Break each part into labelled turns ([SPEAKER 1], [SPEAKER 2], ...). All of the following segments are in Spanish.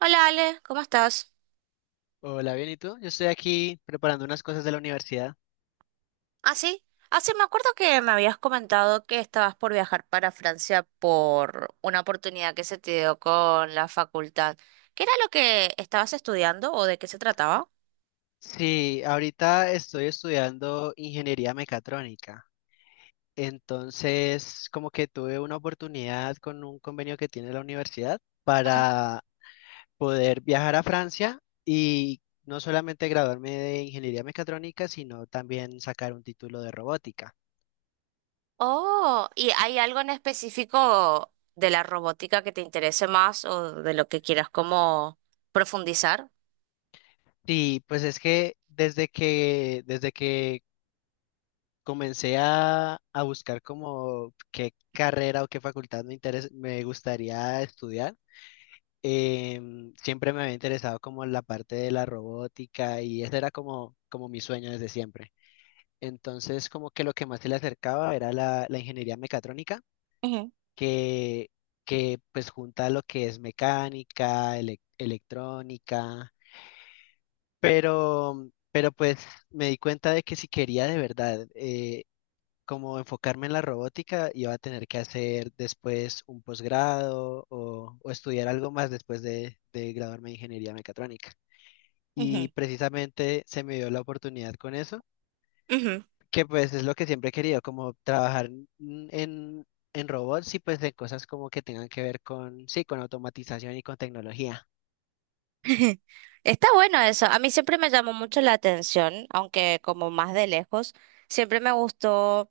[SPEAKER 1] Hola Ale, ¿cómo estás?
[SPEAKER 2] Hola, bien, ¿y tú? Yo estoy aquí preparando unas cosas de la universidad.
[SPEAKER 1] Ah, sí. Ah, sí, me acuerdo que me habías comentado que estabas por viajar para Francia por una oportunidad que se te dio con la facultad. ¿Qué era lo que estabas estudiando o de qué se trataba?
[SPEAKER 2] Sí, ahorita estoy estudiando ingeniería mecatrónica. Entonces, como que tuve una oportunidad con un convenio que tiene la universidad
[SPEAKER 1] Ajá.
[SPEAKER 2] para poder viajar a Francia y no solamente graduarme de ingeniería mecatrónica, sino también sacar un título de robótica.
[SPEAKER 1] Oh, ¿y hay algo en específico de la robótica que te interese más o de lo que quieras como profundizar?
[SPEAKER 2] Sí, pues es que desde que comencé a buscar como qué carrera o qué facultad me gustaría estudiar. Siempre me había interesado como la parte de la robótica y ese era como mi sueño desde siempre. Entonces como que lo que más se le acercaba era la ingeniería mecatrónica,
[SPEAKER 1] Ujú,
[SPEAKER 2] que, que pues junta lo que es mecánica, electrónica, pero pues me di cuenta de que si quería de verdad como enfocarme en la robótica, iba a tener que hacer después un posgrado o estudiar algo más después de graduarme de ingeniería mecatrónica. Y
[SPEAKER 1] ujú.
[SPEAKER 2] precisamente se me dio la oportunidad con eso,
[SPEAKER 1] Ujú.
[SPEAKER 2] que pues es lo que siempre he querido, como trabajar en en robots y pues en cosas como que tengan que ver con, sí, con automatización y con tecnología.
[SPEAKER 1] Está bueno eso. A mí siempre me llamó mucho la atención, aunque como más de lejos, siempre me gustó.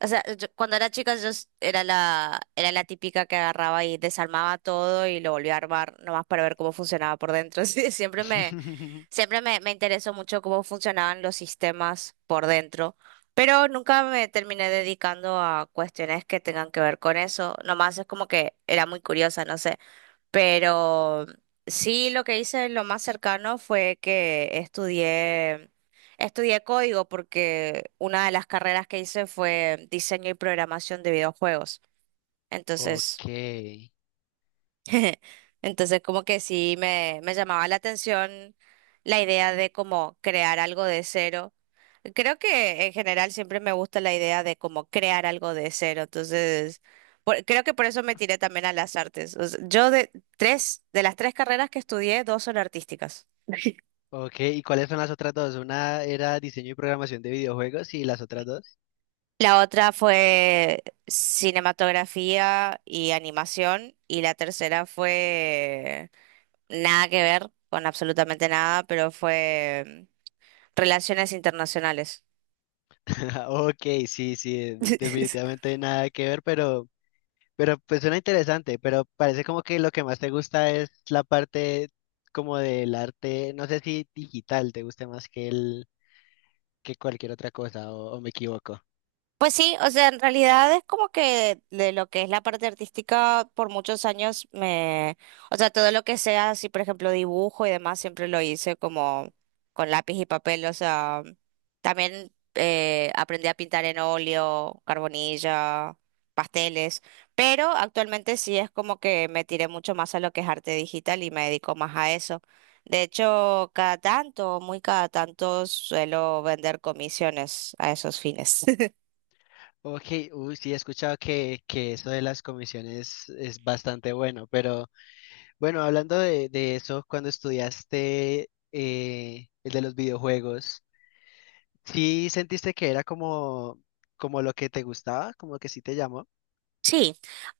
[SPEAKER 1] O sea, yo- cuando era chica era la típica que agarraba y desarmaba todo y lo volvía a armar nomás para ver cómo funcionaba por dentro. Sí, siempre me, siempre me, me interesó mucho cómo funcionaban los sistemas por dentro, pero nunca me terminé dedicando a cuestiones que tengan que ver con eso. Nomás es como que era muy curiosa, no sé. Pero sí, lo que hice lo más cercano fue que estudié código porque una de las carreras que hice fue diseño y programación de videojuegos. Entonces,
[SPEAKER 2] Ok,
[SPEAKER 1] entonces, como que sí me llamaba la atención la idea de como crear algo de cero. Creo que en general siempre me gusta la idea de como crear algo de cero. Entonces, creo que por eso me tiré también a las artes. O sea, yo de tres, de las tres carreras que estudié, dos son artísticas.
[SPEAKER 2] ok. ¿Y cuáles son las otras dos? Una era diseño y programación de videojuegos y las otras dos.
[SPEAKER 1] La otra fue cinematografía y animación y la tercera fue nada que ver con absolutamente nada, pero fue Relaciones Internacionales.
[SPEAKER 2] Ok, sí, sí, definitivamente hay nada que ver, pero, pues suena interesante, pero parece como que lo que más te gusta es la parte como del arte, no sé si digital te guste más que que cualquier otra cosa, o me equivoco.
[SPEAKER 1] Pues sí, o sea, en realidad es como que de lo que es la parte artística por muchos años o sea, todo lo que sea así, por ejemplo, dibujo y demás, siempre lo hice como con lápiz y papel, o sea, también aprendí a pintar en óleo, carbonilla, pasteles, pero actualmente sí es como que me tiré mucho más a lo que es arte digital y me dedico más a eso. De hecho, cada tanto, muy cada tanto suelo vender comisiones a esos fines.
[SPEAKER 2] Ok, uy, sí, he escuchado que eso de las comisiones es bastante bueno, pero bueno, hablando de eso, cuando estudiaste el de los videojuegos, ¿sí sentiste que era como, como lo que te gustaba? ¿Como que sí te llamó?
[SPEAKER 1] Sí,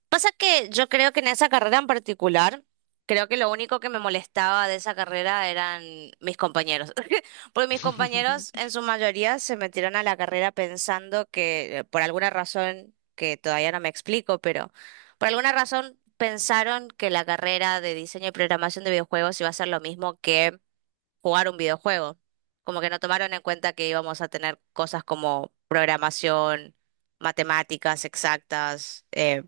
[SPEAKER 1] pasa que yo creo que en esa carrera en particular, creo que lo único que me molestaba de esa carrera eran mis compañeros, porque mis compañeros en su mayoría se metieron a la carrera pensando que por alguna razón, que todavía no me explico, pero por alguna razón pensaron que la carrera de diseño y programación de videojuegos iba a ser lo mismo que jugar un videojuego, como que no tomaron en cuenta que íbamos a tener cosas como programación, matemáticas exactas.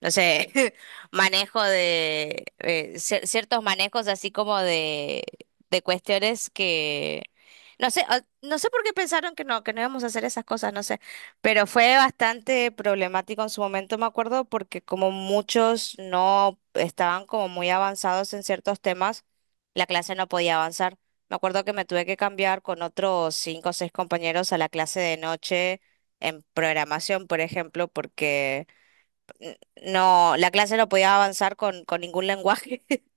[SPEAKER 1] No sé, manejo de ciertos manejos así como de cuestiones que no sé, ah, no sé por qué pensaron que que no íbamos a hacer esas cosas, no sé, pero fue bastante problemático en su momento, me acuerdo, porque como muchos no estaban como muy avanzados en ciertos temas, la clase no podía avanzar. Me acuerdo que me tuve que cambiar con otros cinco o seis compañeros a la clase de noche en programación, por ejemplo, porque n- no, la clase no podía avanzar con ningún lenguaje.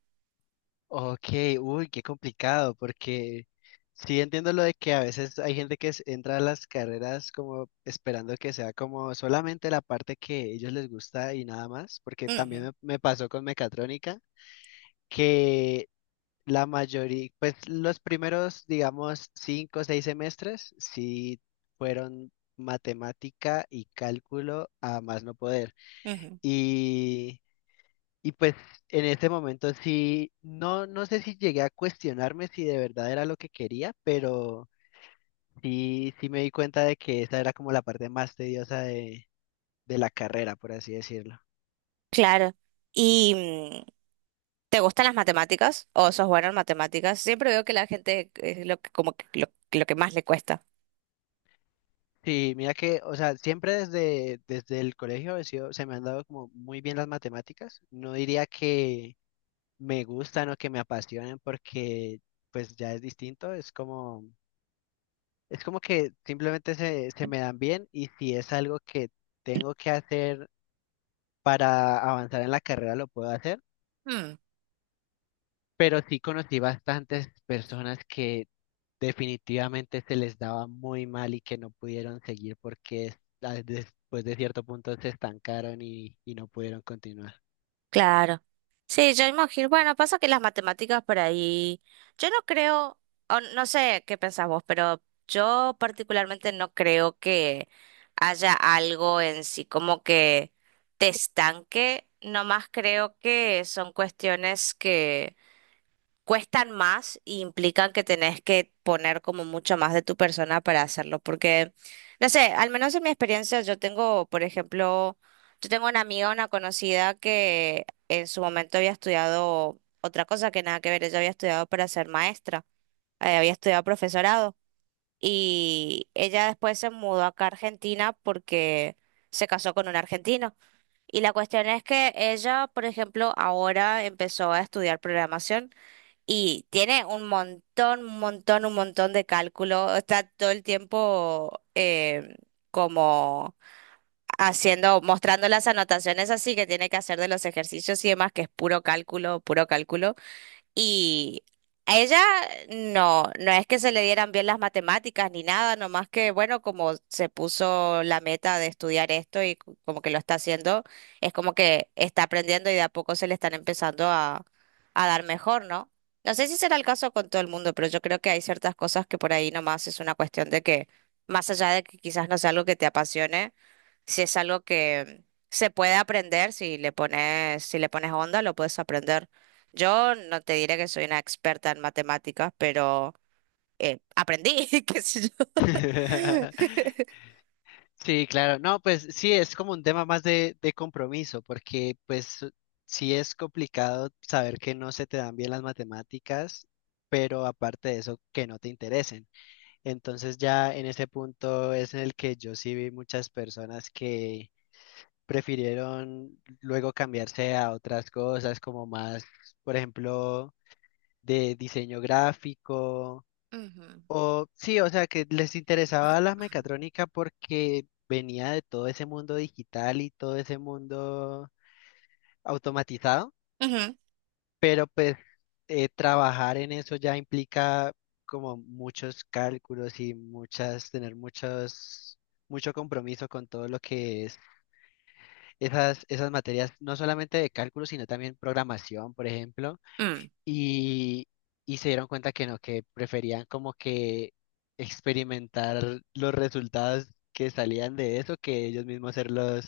[SPEAKER 2] Ok, uy, qué complicado, porque sí entiendo lo de que a veces hay gente que entra a las carreras como esperando que sea como solamente la parte que a ellos les gusta y nada más, porque también
[SPEAKER 1] Ujú,
[SPEAKER 2] me pasó con mecatrónica, que la mayoría, pues los primeros, digamos, cinco o seis semestres sí fueron matemática y cálculo a más no poder.
[SPEAKER 1] ujú.
[SPEAKER 2] Y, y pues en ese momento sí, no, no sé si llegué a cuestionarme si de verdad era lo que quería, pero sí, sí me di cuenta de que esa era como la parte más tediosa de la carrera, por así decirlo.
[SPEAKER 1] Claro. ¿Y te gustan las matemáticas? ¿O sos bueno en matemáticas? Siempre veo que la gente es lo que, como que lo que más le cuesta.
[SPEAKER 2] Sí, mira que, o sea, desde el colegio se me han dado como muy bien las matemáticas. No diría que me gustan o que me apasionen porque pues ya es distinto, es como. Es como que simplemente se me dan bien y si es algo que tengo que hacer para avanzar en la carrera, lo puedo hacer. Pero sí conocí bastantes personas que definitivamente se les daba muy mal y que no pudieron seguir porque después de cierto punto se estancaron y no pudieron continuar.
[SPEAKER 1] Claro. Sí, yo imagino. Bueno, pasa que las matemáticas por ahí. Yo no creo, o no sé qué pensás vos, pero yo particularmente no creo que haya algo en sí como que te estanque. Nomás creo que son cuestiones que cuestan más y implican que tenés que poner como mucho más de tu persona para hacerlo, porque, no sé, al menos en mi experiencia yo tengo, por ejemplo, yo tengo una amiga, una conocida que en su momento había estudiado otra cosa que nada que ver, ella había estudiado para ser maestra, había estudiado profesorado y ella después se mudó acá a Argentina porque se casó con un argentino. Y la cuestión es que ella, por ejemplo, ahora empezó a estudiar programación. Y tiene un montón, un montón, un montón de cálculo. Está todo el tiempo como haciendo, mostrando las anotaciones así que tiene que hacer de los ejercicios y demás, que es puro cálculo, puro cálculo. Y a ella no es que se le dieran bien las matemáticas ni nada, nomás que, bueno, como se puso la meta de estudiar esto y como que lo está haciendo, es como que está aprendiendo y de a poco se le están empezando a dar mejor, ¿no? No sé si será el caso con todo el mundo, pero yo creo que hay ciertas cosas que por ahí nomás es una cuestión de que, más allá de que quizás no sea algo que te apasione, si es algo que se puede aprender, si le pones onda, lo puedes aprender. Yo no te diré que soy una experta en matemáticas, pero aprendí, qué sé yo.
[SPEAKER 2] Sí, claro. No, pues sí, es como un tema más de compromiso, porque pues sí es complicado saber que no se te dan bien las matemáticas, pero aparte de eso, que no te interesen. Entonces ya en ese punto es en el que yo sí vi muchas personas que prefirieron luego cambiarse a otras cosas, como más, por ejemplo, de diseño gráfico
[SPEAKER 1] Ujú.
[SPEAKER 2] o sí, o sea, que les interesaba la mecatrónica porque venía de todo ese mundo digital y todo ese mundo automatizado.
[SPEAKER 1] Ujú.
[SPEAKER 2] Pues trabajar en eso ya implica como muchos cálculos y muchas, tener muchos, mucho compromiso con todo lo que es esas materias, no solamente de cálculo, sino también programación, por ejemplo.
[SPEAKER 1] Mm.
[SPEAKER 2] Y, y se dieron cuenta que no, que preferían como que experimentar los resultados que salían de eso que ellos mismos ser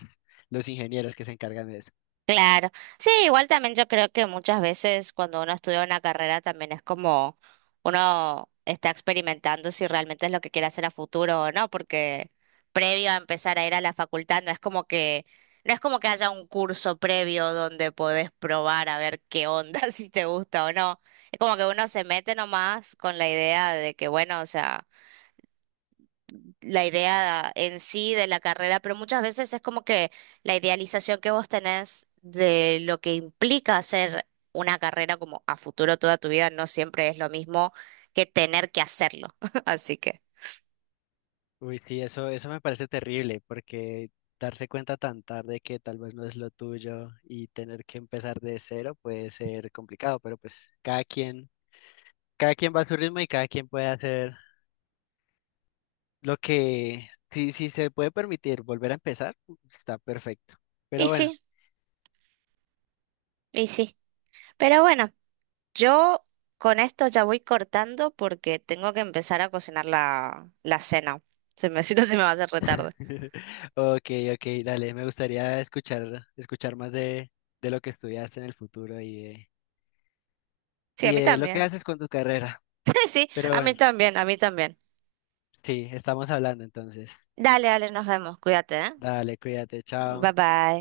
[SPEAKER 2] los ingenieros que se encargan de eso.
[SPEAKER 1] Claro. Sí, igual también yo creo que muchas veces cuando uno estudia una carrera también es como uno está experimentando si realmente es lo que quiere hacer a futuro o no, porque previo a empezar a ir a la facultad no es como que no es como que haya un curso previo donde podés probar a ver qué onda, si te gusta o no. Es como que uno se mete nomás con la idea de que bueno, o sea, la idea en sí de la carrera, pero muchas veces es como que la idealización que vos tenés de lo que implica hacer una carrera como a futuro toda tu vida no siempre es lo mismo que tener que hacerlo. Así que,
[SPEAKER 2] Uy, sí, eso me parece terrible porque darse cuenta tan tarde que tal vez no es lo tuyo y tener que empezar de cero puede ser complicado, pero pues cada quien va a su ritmo y cada quien puede hacer lo que, si se puede permitir volver a empezar, está perfecto.
[SPEAKER 1] y
[SPEAKER 2] Pero bueno.
[SPEAKER 1] sí, y sí. Pero bueno, yo con esto ya voy cortando porque tengo que empezar a cocinar la cena. Si no, se me va a hacer retardo.
[SPEAKER 2] Ok, ok, dale, me gustaría escuchar, escuchar más de lo que estudiaste en el futuro
[SPEAKER 1] Sí, a
[SPEAKER 2] y
[SPEAKER 1] mí
[SPEAKER 2] de lo que
[SPEAKER 1] también.
[SPEAKER 2] haces con tu carrera.
[SPEAKER 1] Sí,
[SPEAKER 2] Pero
[SPEAKER 1] a mí
[SPEAKER 2] bueno,
[SPEAKER 1] también, a mí también.
[SPEAKER 2] sí, estamos hablando entonces.
[SPEAKER 1] Dale, dale, nos vemos. Cuídate, ¿eh?
[SPEAKER 2] Dale, cuídate,
[SPEAKER 1] Bye
[SPEAKER 2] chao.
[SPEAKER 1] bye.